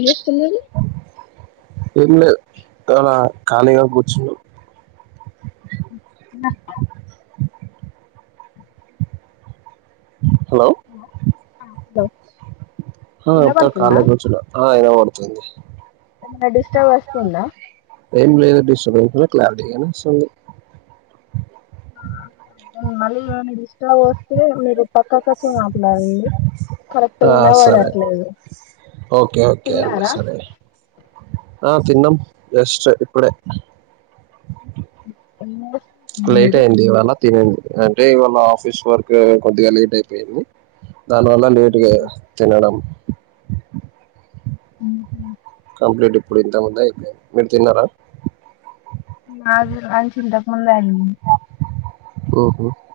ఏ చిన్నది ఏం లేదు అలా కాళగా కూచ [inaudible] అ హలో హలో ఆ అత్త వినబడుతుందా కాలేజ్ కి వచ్చిన ఆ ఇన పడుతుంది నా డిస్టబ్ వస్తుందా ఏం లేదు డిస్టర్బెన్స్ లో క్లారిటీగానీ స ఇ మళ ఇట్లా వస్తే మీరు పక్కా కచ్చి మాట్లాడండి కరెక్ట్ ఆ, సరే వినబడట్లేదు ఓకే ఓకే అండి తిన్నారా సరే ఆ తిన్నాం జస్ట్ ఇప్పుడే ఎన్న లేట్ అయ్యంది ఇవళ తినడి అంటే ఇవాళ ఆఫీస్ వర్క్ కొద్దిగా లేట్ అయిపోయింది దానివల్ల లేటుగా తినడం హు హు కంప్లీట్ ఇప్పుడు ఇంత ముంద అ మీరు తిన్నారా మా అ చింతకు రాని ఓ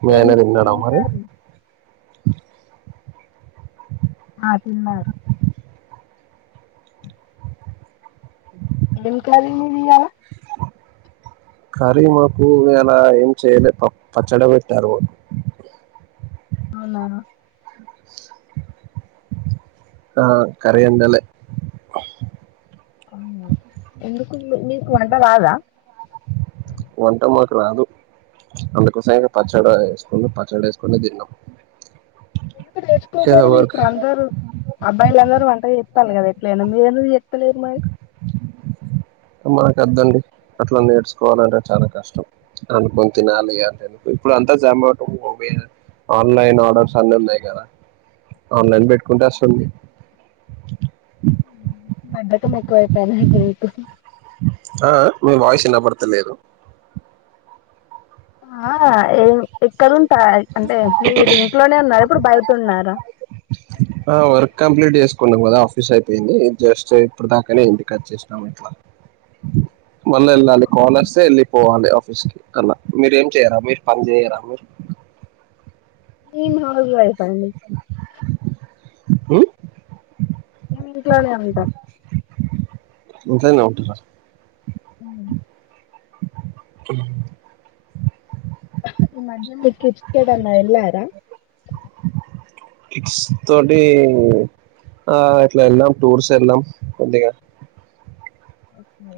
మీ ఆయన ఏం తిన్నాడా మరి కర్రీ ఆ తిన్నారు నిం కార్రి మీది ఇయాల కరీ మాకు అలా ఏం చేయలే ప పచ్చడి పెట్టారు అవునా ఆ కరంటాల అ ఎందు మీకు వంట రాదా వంట మాకు రాదు అందుకోస ఇ పచ్చడి వేసుకు పచ్చడి వేసుకుని తిన్నాం ఎందుకు ఏదో నేర్చుకోపోయిది వర్క్ ఇప్పుడు అందరు అబ్బాయిల అందరూ వంట ఎత్తాల కదా ఎట్లేనా మీర ఎత్తలేరు మారి మనకుద్దండి అట్లా నేర్చుకోవాలంటే చాలా కష్టం అనుకని తినాలి అంట ఎందుకు ఇప్పుడు అంతా జమాటో ఆన్లైన్ ఆర్డర్స్ అన్ని ఉన్నాయి కదా ఆన్లైన్ పెట్టుకుంటేస్తుంది బద [unintelligible] ఆ మేము వాయిస్ విన్నబడతలేదు ఆ ఏ ఎక్కడంటాయి అంటే మీరు ఇది ఇంట్లోనే ఉన్నారు ఇప్పుడు బయటన్నారా ఆ వర్క్ కంప్లీట్ చేసుకున్నాం కదా ఆఫీస్ అయిపోయింది జస్ట్ ఇప్పుడు దాకానే ఇంటికిట్ చేసాం అట్లా మళ్ళీ వెళ్ళాలి కాల్స్తే వెళ్లిపోవాలి ఆఫీస్ కి అలా మీరేం చేయరా మీరు పని చేయరా మీరు నను హౌస్ వైఫ్ అండి హ్మ్ మేమి ఇంట్లోనే ఉంటాం ఇంట్లోనే ఉంటర అ ఈ మాధ్యమిక ఇ న్నా ఎలాార క్స్ తోటి ఆ ఇట్లా వెళ్దాం టూర్స్ వెళ్దాం కొద్దిగా ఓకే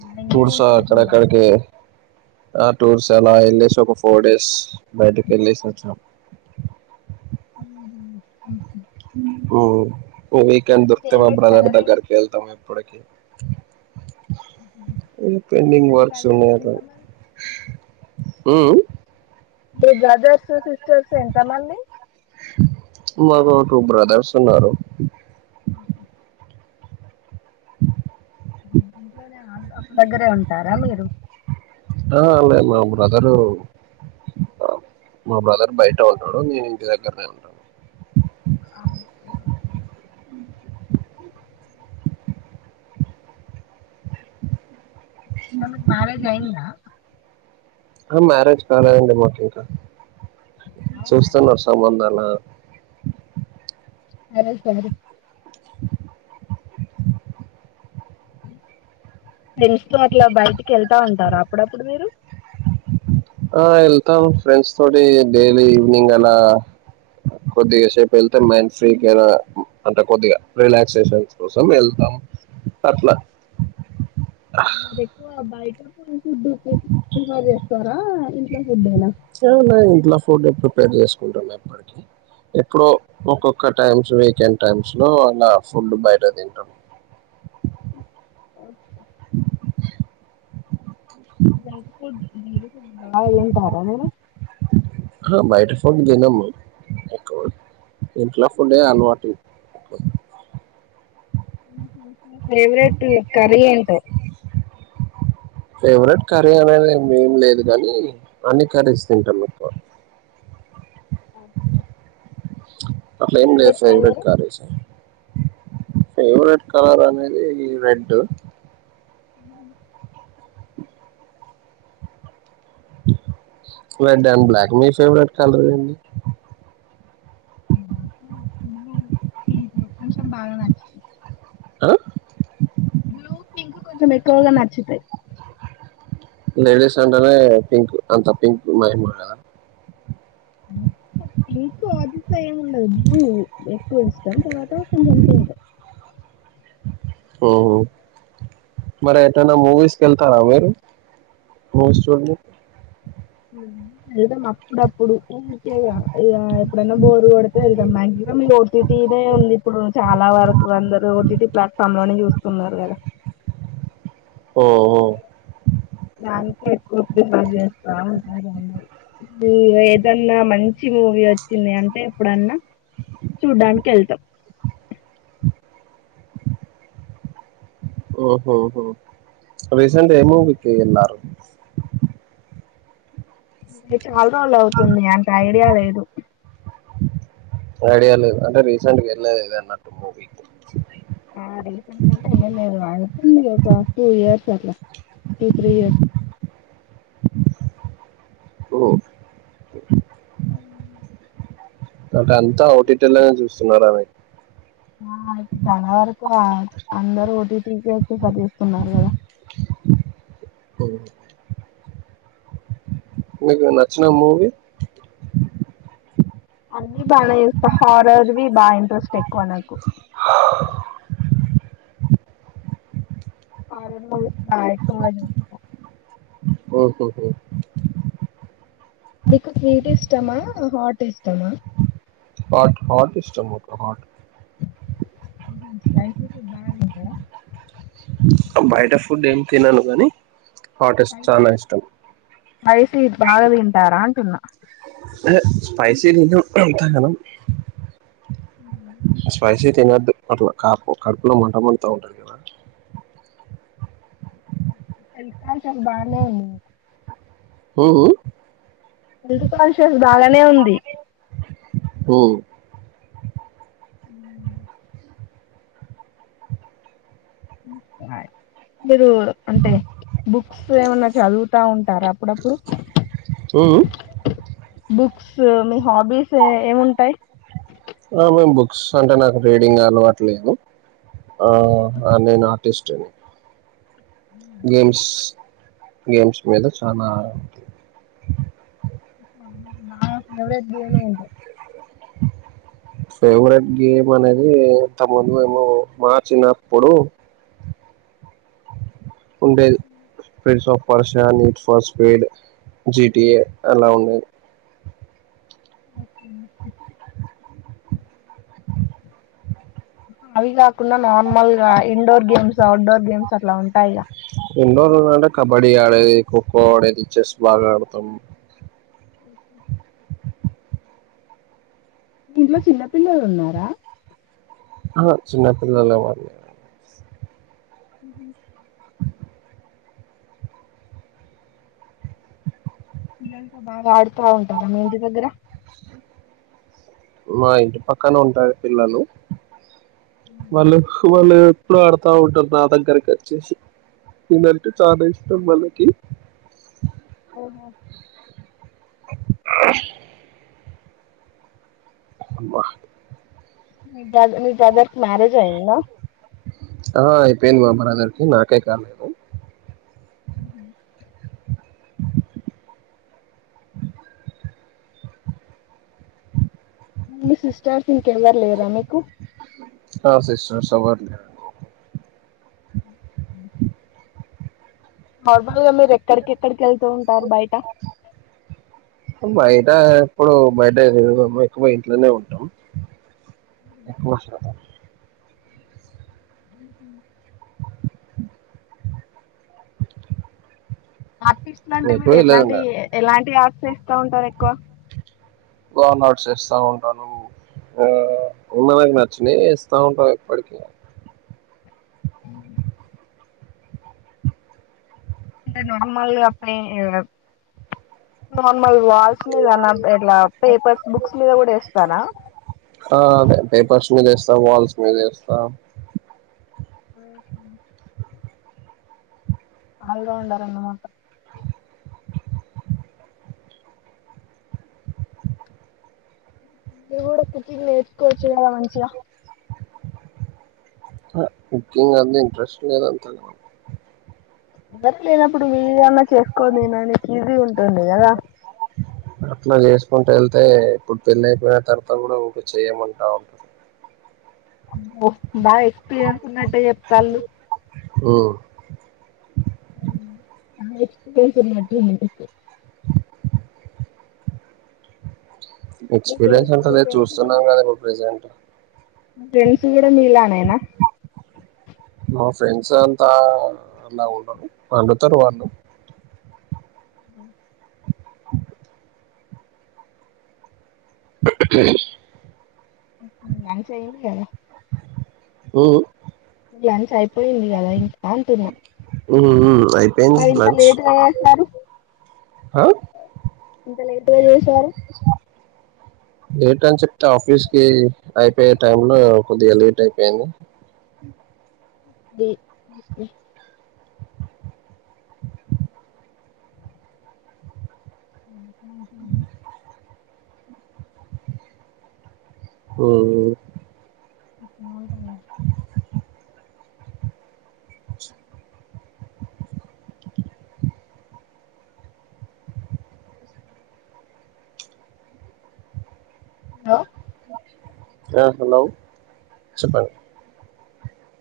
మ ఎ టూర్స్ వటుంద అక్కడక్కడికి ఆ టూర్స్ అలా వెళ్ళసి ఒక ఫోర్ డేస్ బయటకి వెళ్ళేసి వచ్చాం ఉమ్ ఓహో ఉమ్ ఓ వీకండ్ మీ దొర్కుతవా ఫేవరెట్ బ్రదర్ కలర్ దగ్గర వెళ్తామ పడకి ఉమ్ మీ వర్క్స్ బ్రదర్స్ ఉన్నాయి అట్లా ఎంత మంది ఉమ్ ఉ మీ బ్రదర్స్ సిస్టర్స్ ఎంత మంది మాకు టూ బ్రదర్స్ ఉన్నారు అ ఇంట్లోనే అప్పు దగ్గరే ఉంటారా మీరు ఆ అ మా బ్రదరు మా బ్రదర్ బయట ఉంటాడు నేను ఇంటి దగ్గరనే ఉంటాను అను స తనకి మ్యారేజ్ అయిందా ఆ మ్యారేజ్ కాలేదండి మాకింకా అవునా చూస్తాను వ సంబంధాల అరే సర ఫెంస్ లో అట్లా బయటికి వెళ్తా ఉంటారు అప్పుడప్పుడు మీరు ఆ వెళ్తాం ఫ్రెండ్స్ తోటి డైలీ ఈవినింగ్ అలా కొద్దిగా సేపు వెళ్తే మైండ్ ఫ్రీగా అంటే కొద్దిగా రిలాక్సేషన్ కోసం వెళ్తాం అట్లా ఆ మీరు ఎక్కువ బయ ఫుడ్ ఓకే సార్ చేస్తారా ఇంట్లో ఫుడ్డనా అవునా ఇంట్లో ఫుడ్ ప్రిపేర్ చేసుకుంటాం ఎప్పటికి ఎప్పుడో ఒక్కొక్క టైమ్స్ వీకెండ్ టైమ్స్ లో అలా ఫుడ్ బయట తింటాం ఓకే జంక్ ఫడ్ మెరు బాగా థింటారా మెరు బయట ఫుడ్ తినము ఎక్కువ ఇంట్లో ఫుడ్ అలవాటు ఫవరెట్ కర్రీ ఏంటో ఫేవరెట్ కర్రీ అనేది ఏం లేదు గానీ అన్ని కర్రీస్ తింటాారు మీకు అట్లా ఎమ్ లే favourite favourite colour కుర్రీస favourite colour అనేది ఈ red uh red and black మీ ఫేవరెట్ కలర్ అండి నాకు కొంచెం బాగా నచ్చది ఆ బ్లూ పింక కొంచం మకువగా నాచుతాయ్ లేడీస్ అంటనే పింక్ అంత పింక్ మైద మీకు ఆదిస్త ఏమి ఉండదు బ ఎక్కువ ఇష్టం తర్వాత కొంచథం మరి ఎటనా మూవీస్ కళ్తారా మీరు వెల్తాముఅప్పుడప్పుడు ఎప్పుడన్న బోరు కొతే ఎ మాసి లోడ్ ఓటీటీనేే ఉంది ఇప్పుడు చాలా వరకు అందరుూ ఓటీటీ ప్లాట్ఫామ్ లోనే చూస్తున్నారు కదా ఓఓ దానినికి ఎక్కువ ప్ర చేస్తా ఏదన్నా మంచి మూవీ వచ్చింది అంటే ఎప్పుడన్నా చూడ్డానికి వెళ్తాం ఆఓహ రీసెంట్ ఏమూ వి కేన్నారు చాలా రోజులు అవుతుంది అంత ఐడియా లేదు ఐడియా లేదు అంటే రీసెంట్ వెళ్ళదటు మూవీ రీసెంట్గా ఏమీ లేదు లా టూ త్రీ ఇయర్స్ స అే అంత టీ చూ సున్నారా ఆ! ఇప్పుడు కేచ్చి పది తీస్తుకున్నారు కదా ఉ నీకునచ్చిన మూవి అ బానే ఇస్తా హారర్వి బాగా ఇంట్రెస్ట్ ఎక్కువ నాకు హారర్ మూవీస్ బాగా ఎక్కువగా చూస్తా ఓహోహ మీకు స్వీట్ ఇష్టమా హాట్ ఇష్టమా హట్ హట్ ఇస్టమోట హట్ ై బాగా వింటారా బయట ఫుడ్ ఏం తినను కాగానీ వైసిీ భారదంటారా తిన్నా అ తినద్దు అట్లా కాపు కడుపులో మంట మంటతో ఉంటది కదా చకా చ బానే ఉంది హఓ హెల్త్ కాన్షియస్ బాగానే ఉంది మ్ హాయ్. మీరు అంటే బుక్స్ ఏమన్నా చదువు. తా ఉంటారా అప్పుడప్పుడు. ఉమ్మ్. బుక్స్ మీ హాబీస్ ఏముంటాయి. ఆహ్ మేము బుక్స్ అంటే నాకు రీడింగ్ అలవాట్లేదు. ఆహ్ నేను ఆ. ర్టిస్ట్ ని. గేమ్స్ గేమ్స్ మీద చానా. అ [inaudible] నా ఫేవరేట్ గేమ్ ఏది. ఫేవరెట్ గేమ్ అనేది ఇంతకుముందు ఏమో మా చిన్నప్పుడు. ఉండేది friends of. పర్షియ neat ఫాస్ spade GTA అలా ఉండేవి. ఓకే అండి ఉమ్. అవి గాకుండా నార్మల్ గా ఇండోర్ గేమ్స్ ఔడ్డోర్ గేమ్స్ అట్లా ఉంటాయిగా. ఇండోర్ అంటే కబడ్డీ ఆడేది కొకో ఆడేది చెస్ బాగా ఆడుతం. ఓకే. ఇంట్లో చిన్నపిల్లలు ఉన్నారా. ఆహ్ చిన్నపిల్లలు ఎవరు లేరు. ఉమ్మ్మ్ పిల్లలతో బాగా ఆడుతా ఉంటారా మీ ఇంటి దగ్గర. మా ఇంటి పక్కన ఉంటాయి పిల్లలు. వాళ్ళు వాళ్ళ. ఎప్పుడు ఆడుతా ఉంటారు నా దగ్గరకి వచ్చేసి నేనంటే చాలా ఇష్టం వాళ్ళకి. ఓహో. [inaudible] అబ్బా. మీ బ్రదర్ మీ బ్రదర్కి మ్యారేజ్. అయిందా. పెను మాబ్రదర్ కి నాకే కాలేదు ఉహూ. మీ సిస్టర్స్ ఇంకెవ్వరు లేరా మీకు. ఆహ్ సిస్టర్స్ ఎవ్వరు లేరండి. ఉమ్. నార్మల్ గా మీరు ఎక్కడికెక్కడికి వెళ్తూ ఉంటారు బయట. బయట ఎప్పుడు బయట తిరగము ఎక్కువ ఇంట్లనే ఉంటాం ఎక్కువ శాతం. ఆర్టిస్ట్ లంటే ఎటు మీరు వెళ్ళదు ఎట్లాంటి ఇంకా ఎలాంటి ఆర్. చేస్తా ఉంటారు ఎక్కువ. వాల్ నట్స్ ఎస్తా ఉంటాను. ఆహ్ ఉన్నవే నచ్చియే ఎస్తా ఉంటా ఎప్పటికి. అంటే నార్మల్ గా ప్లే నార్. వాల్స్ మీదనా ఇట్లా పేపర్స్ బుక్స్ మీద కూడా ఎస్తారా. ఆ, అదే [unintelligible] వేస్తా వాల్ మీద వేస్తా ఉ ఆల్ రౌండర్ అన్నమాట ఇవి కూడా కుకింగ్ నేర్చుకోవచ్చు కదా మంచిగా ఆహా కుకింగ్ మీద ఇంట్రస్ట్ లేదు అంతగా [unintelligible] లేనప్పుడు నువ్వే అన్న చేసుకోనీ తినానికి ఈజీ ఉంటంది తుంది కదా అట్లా చేసుకుంటూ వెళ్తే ఇప్పుడు పెళ్లి అయిపోయిన తర్వాత కూడా చేయమంటా ఉంటారు అబ్బో బాగా ఎక్స్పీరియన్స్ ఉన్నట్టే చెప్తాళ్ళు హు హు బాగా ఎక్స్పీరియన్స్ ఉన్నట్టు మీకు అ మీ ఎక్స్పీరియన్స్ ఫ్రెండ్స్ మీ ఉంటది ఫ్రెండ్స్ కూడా చూస్తున్నాం కదా ఇప్పుడు ప్రజెంట్ ఫ్రెండ్స్ కూడా నీళనేనా మా ఫ్రెండ్స్ అంతా అలా ఉండరు అండుతారు వాళ్ళు ఉ ఉహు [unintelligible] చేయలే కదా ఉ డ్యాన్స్ అయిపో పోయింది కదా ఇంకా అంటున్నా అయిపోయింది మరి ఇంత లేట్గా వస్తారు ఆ ఇంత లేటుగా ఎమ్ సరే లేట్ అని చెప్తే ఆఫీస్ కి అయిపోయే టైమ్ లో కొద్దిగా లేట్ అయిపోయింది. ది [unintelligible] ఉ థ్యాంక్ యూ అండి ఆ ఆ [inaudible] హలో ఆ హలో చెప్పండి